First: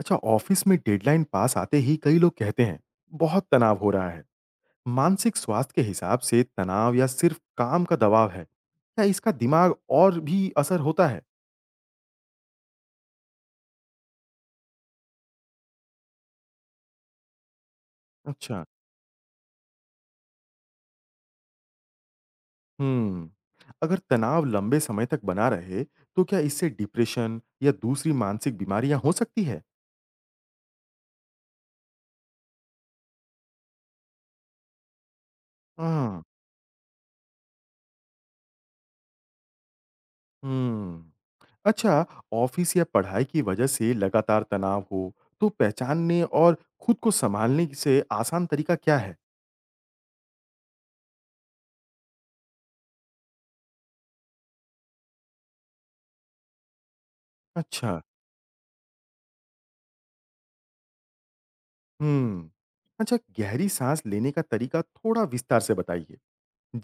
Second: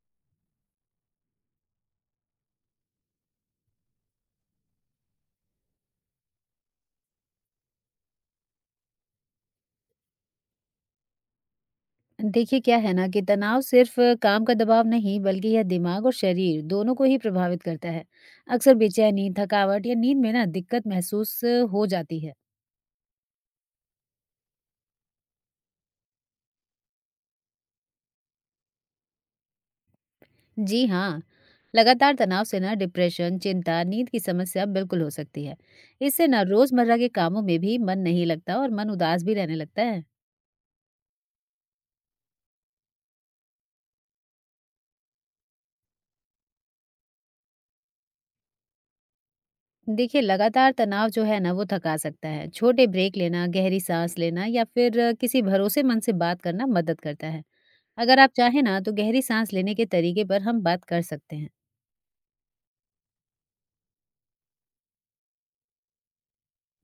अच्छा, ऑफिस में डेडलाइन पास आते ही कई लोग कहते हैं बहुत तनाव हो रहा है। मानसिक स्वास्थ्य के हिसाब से तनाव या सिर्फ काम का दबाव है, क्या इसका दिमाग और भी असर होता है? देखिए क्या है ना कि तनाव सिर्फ काम का दबाव नहीं बल्कि यह दिमाग और शरीर दोनों को ही प्रभावित करता है। अच्छा। अक्सर बेचैनी थकावट या नींद में ना दिक्कत महसूस हो जाती है। हम्म। अगर तनाव लंबे समय तक बना रहे तो क्या इससे डिप्रेशन या दूसरी मानसिक बीमारियां हो सकती है? जी हाँ। लगातार तनाव से ना डिप्रेशन चिंता नींद की समस्या बिल्कुल हो सकती है। हाँ, इससे ना रोजमर्रा के कामों में भी मन नहीं लगता और मन उदास भी रहने लगता है। हम्म। अच्छा, ऑफिस या पढ़ाई की वजह से लगातार तनाव हो तो पहचानने और खुद को संभालने से आसान तरीका क्या है? देखिए लगातार तनाव जो है ना वो थका सकता है। छोटे ब्रेक लेना गहरी सांस लेना या फिर किसी भरोसेमंद से बात करना मदद करता है। अच्छा। अगर आप चाहें ना तो गहरी सांस लेने के तरीके पर हम बात कर सकते हैं। हुँ। अच्छा, गहरी साँस लेने का तरीका थोड़ा विस्तार से बताइए।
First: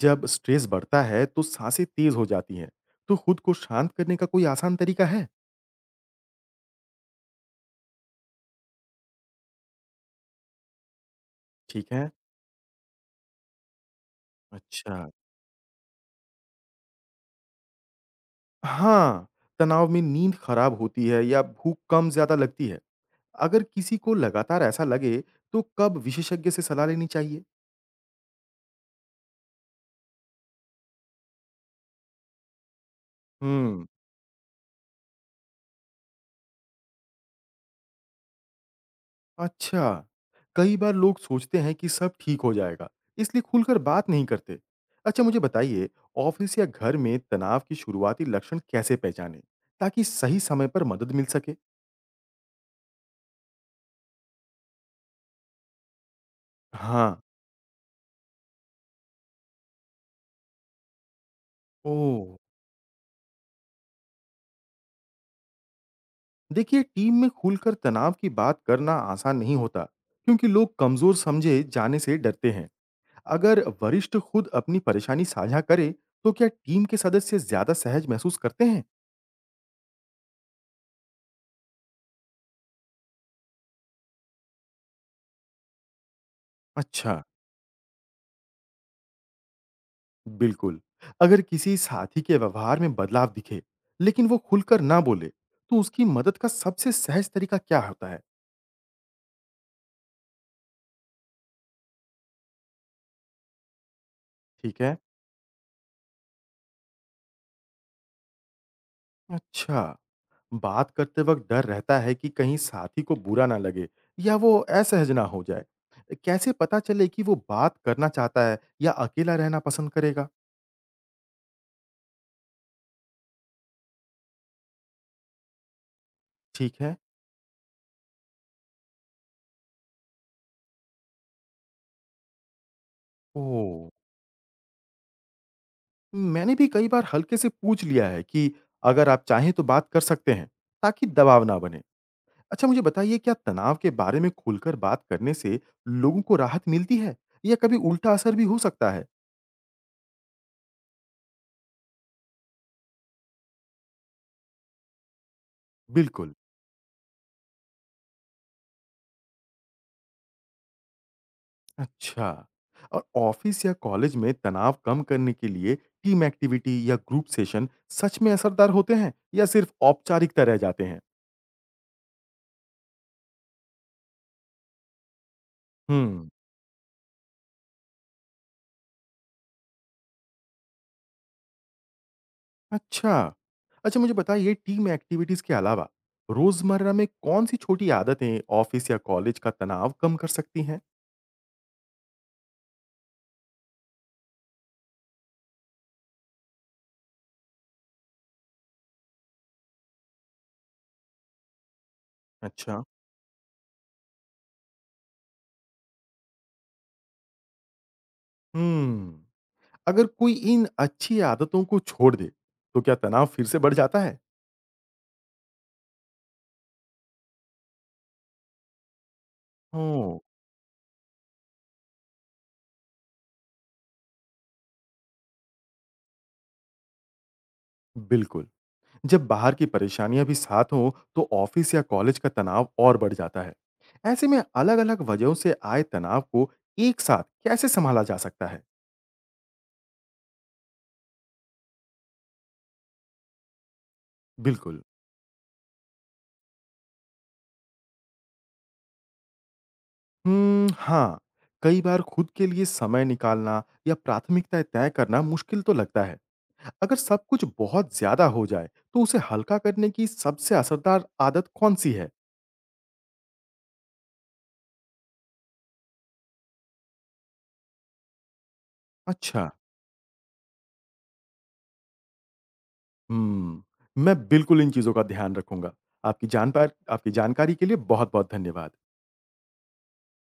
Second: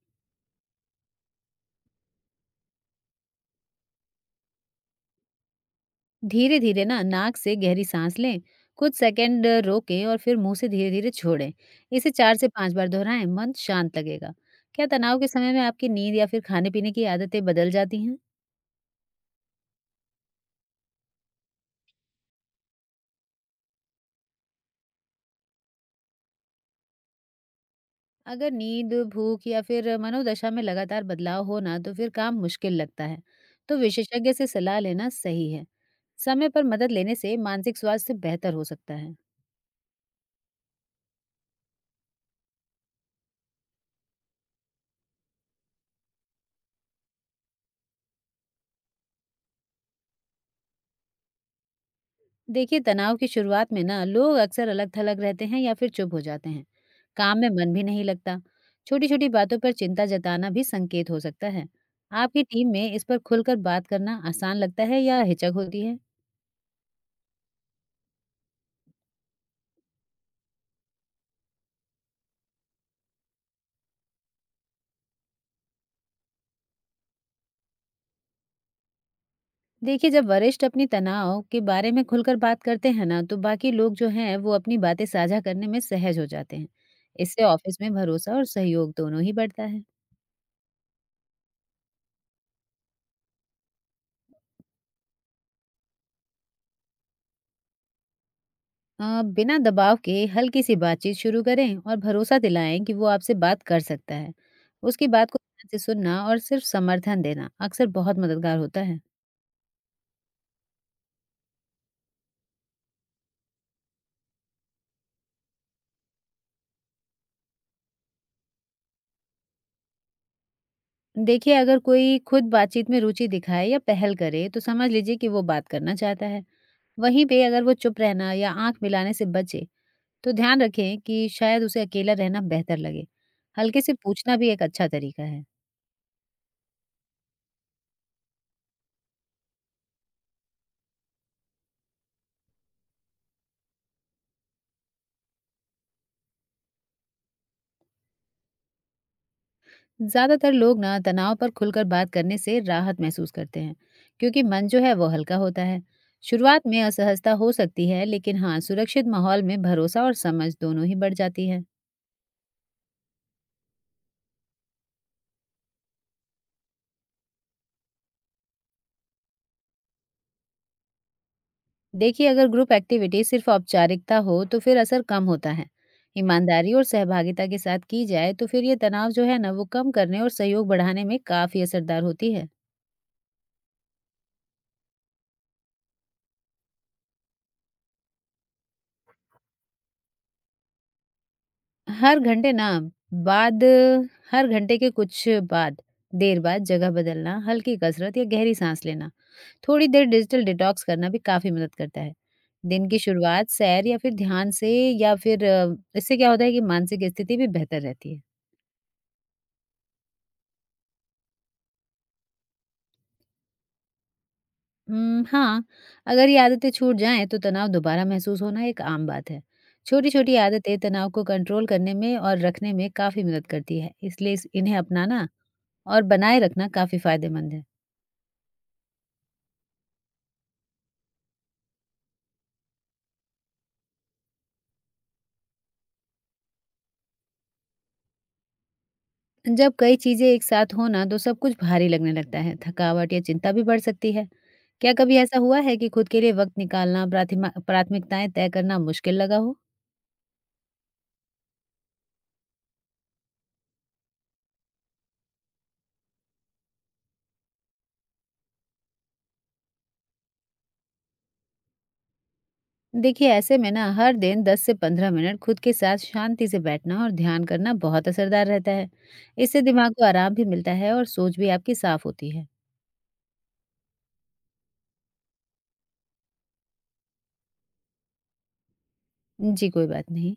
जब स्ट्रेस बढ़ता है तो साँसें तेज़ हो जाती हैं। तो खुद को शांत करने का कोई आसान तरीका है? धीरे धीरे ना नाक से गहरी सांस लें, कुछ सेकंड रोकें और फिर मुंह से धीरे धीरे छोड़ें। ठीक है। इसे चार से पांच बार दोहराएं, मन शांत लगेगा। क्या अच्छा। तनाव के समय में आपकी नींद या फिर खाने पीने की आदतें बदल जाती हैं? हाँ, तनाव में नींद खराब होती है या भूख कम ज़्यादा लगती है। अगर किसी को लगातार ऐसा लगे तो कब विशेषज्ञ से सलाह लेनी चाहिए? अगर नींद भूख या फिर मनोदशा में लगातार बदलाव हो ना तो फिर काम मुश्किल लगता है। तो हुँ। विशेषज्ञ से सलाह लेना सही है। समय पर मदद लेने से मानसिक स्वास्थ्य बेहतर हो सकता है। अच्छा, कई बार लोग सोचते हैं कि सब ठीक हो जाएगा, इसलिए खुलकर बात नहीं करते। अच्छा, मुझे बताइए, ऑफिस या घर में तनाव की शुरुआती लक्षण कैसे पहचानें, ताकि सही समय पर मदद मिल सके? देखिए तनाव की शुरुआत में ना लोग अक्सर अलग थलग रहते हैं या फिर चुप हो जाते हैं। हाँ। काम में मन भी नहीं लगता। छोटी छोटी बातों पर चिंता जताना भी संकेत हो सकता है। ओह। आपकी टीम में इस पर खुलकर बात करना आसान लगता है या हिचक होती है? देखिए, टीम में खुलकर तनाव की बात करना आसान नहीं होता, क्योंकि लोग कमजोर समझे जाने से डरते हैं। अगर वरिष्ठ खुद अपनी परेशानी साझा करे तो क्या टीम के सदस्य ज्यादा सहज महसूस करते हैं? देखिए जब वरिष्ठ अपनी तनाव के बारे में खुलकर बात करते हैं ना तो बाकी लोग जो हैं वो अपनी बातें साझा करने में सहज हो जाते हैं। अच्छा। इससे ऑफिस में भरोसा और सहयोग दोनों ही बढ़ता है। बिल्कुल। अगर किसी साथी के व्यवहार में बदलाव दिखे, लेकिन वो खुलकर ना बोले, तो उसकी मदद का सबसे सहज तरीका क्या होता है? बिना दबाव के हल्की सी बातचीत शुरू करें और भरोसा दिलाएं कि वो आपसे बात कर सकता है। ठीक है। उसकी बात को ध्यान से सुनना और सिर्फ समर्थन देना अक्सर बहुत मददगार होता है। अच्छा, बात करते वक़्त डर रहता है कि कहीं साथी को बुरा ना लगे या वो असहज ना हो जाए। कैसे पता चले कि वो बात करना चाहता है या अकेला रहना पसंद करेगा? देखिए अगर कोई खुद बातचीत में रुचि दिखाए या पहल करे तो समझ लीजिए कि वो बात करना चाहता है। ठीक है। वहीं पे अगर वो चुप रहना या आंख मिलाने से बचे तो ध्यान रखें कि शायद उसे अकेला रहना बेहतर लगे। हल्के ओह! से पूछना भी एक अच्छा तरीका है। मैंने भी कई बार हल्के से पूछ लिया है कि अगर आप चाहें तो बात कर सकते हैं, ताकि दबाव ना बने। अच्छा, मुझे बताइए, क्या तनाव के बारे में खुलकर बात करने से लोगों को राहत मिलती है या कभी उल्टा असर भी हो सकता है? ज्यादातर लोग ना तनाव पर खुलकर बात करने से राहत महसूस करते हैं क्योंकि मन जो है वो हल्का होता है। बिल्कुल। शुरुआत में असहजता हो सकती है, लेकिन हाँ सुरक्षित माहौल में भरोसा और समझ दोनों ही बढ़ जाती है। अच्छा। और ऑफिस या कॉलेज में तनाव कम करने के लिए टीम एक्टिविटी या ग्रुप सेशन सच में असरदार होते हैं या सिर्फ औपचारिकता रह जाते हैं? देखिए अगर ग्रुप एक्टिविटी सिर्फ औपचारिकता हो तो फिर असर कम होता है। हम्म। ईमानदारी और सहभागिता के साथ की जाए तो फिर ये तनाव जो है ना वो कम करने और सहयोग बढ़ाने में काफी असरदार होती है। अच्छा। अच्छा, मुझे बताइए, टीम एक्टिविटीज के अलावा रोजमर्रा में कौन सी छोटी आदतें ऑफिस या कॉलेज का तनाव कम कर सकती हैं? हर घंटे ना बाद हर घंटे के कुछ बाद देर बाद जगह बदलना, हल्की कसरत या गहरी सांस लेना, थोड़ी देर डिजिटल डिटॉक्स करना भी काफ़ी मदद करता है। अच्छा। दिन की शुरुआत सैर या फिर ध्यान से, इससे क्या होता है कि मानसिक स्थिति भी बेहतर रहती है। हम्म। अगर कोई इन अच्छी आदतों को छोड़ दे, तो क्या तनाव फिर से बढ़ जाता है? हाँ, अगर ये आदतें छूट जाएँ तो तनाव दोबारा महसूस होना एक आम बात है। ओह! छोटी-छोटी आदतें तनाव को कंट्रोल करने में और रखने में काफ़ी मदद करती है, इसलिए इस इन्हें अपनाना और बनाए रखना काफ़ी फ़ायदेमंद है। बिल्कुल। जब बाहर की परेशानियाँ भी साथ हों, तो ऑफ़िस या कॉलेज का तनाव और बढ़ जाता है। ऐसे में अलग-अलग वजहों से आए तनाव को एक साथ कैसे सँभाला जा सकता है? जब कई चीजें एक साथ हो ना तो सब कुछ भारी लगने लगता है। थकावट या चिंता भी बढ़ सकती है। बिल्कुल। क्या कभी ऐसा हुआ है कि खुद के लिए वक्त निकालना प्राथमिकताएं तय करना मुश्किल लगा हो? हुँ, हाँ, कई बार खुद के लिए समय निकालना या प्राथमिकताएँ तय करना मुश्किल तो लगता है। अगर सब कुछ बहुत ज़्यादा हो जाए, तो उसे हल्का करने की सबसे असरदार आदत कौन-सी है? देखिए ऐसे में ना हर दिन 10 से 15 मिनट खुद के साथ शांति से बैठना और ध्यान करना बहुत असरदार रहता है। अच्छा। इससे दिमाग को आराम भी मिलता है और सोच भी आपकी साफ होती है। हुँ। मैं बिल्कुल इन चीज़ों का ध्यान रखूँगा। आपकी जानकारी के लिए बहुत-बहुत धन्यवाद। जी कोई बात नहीं।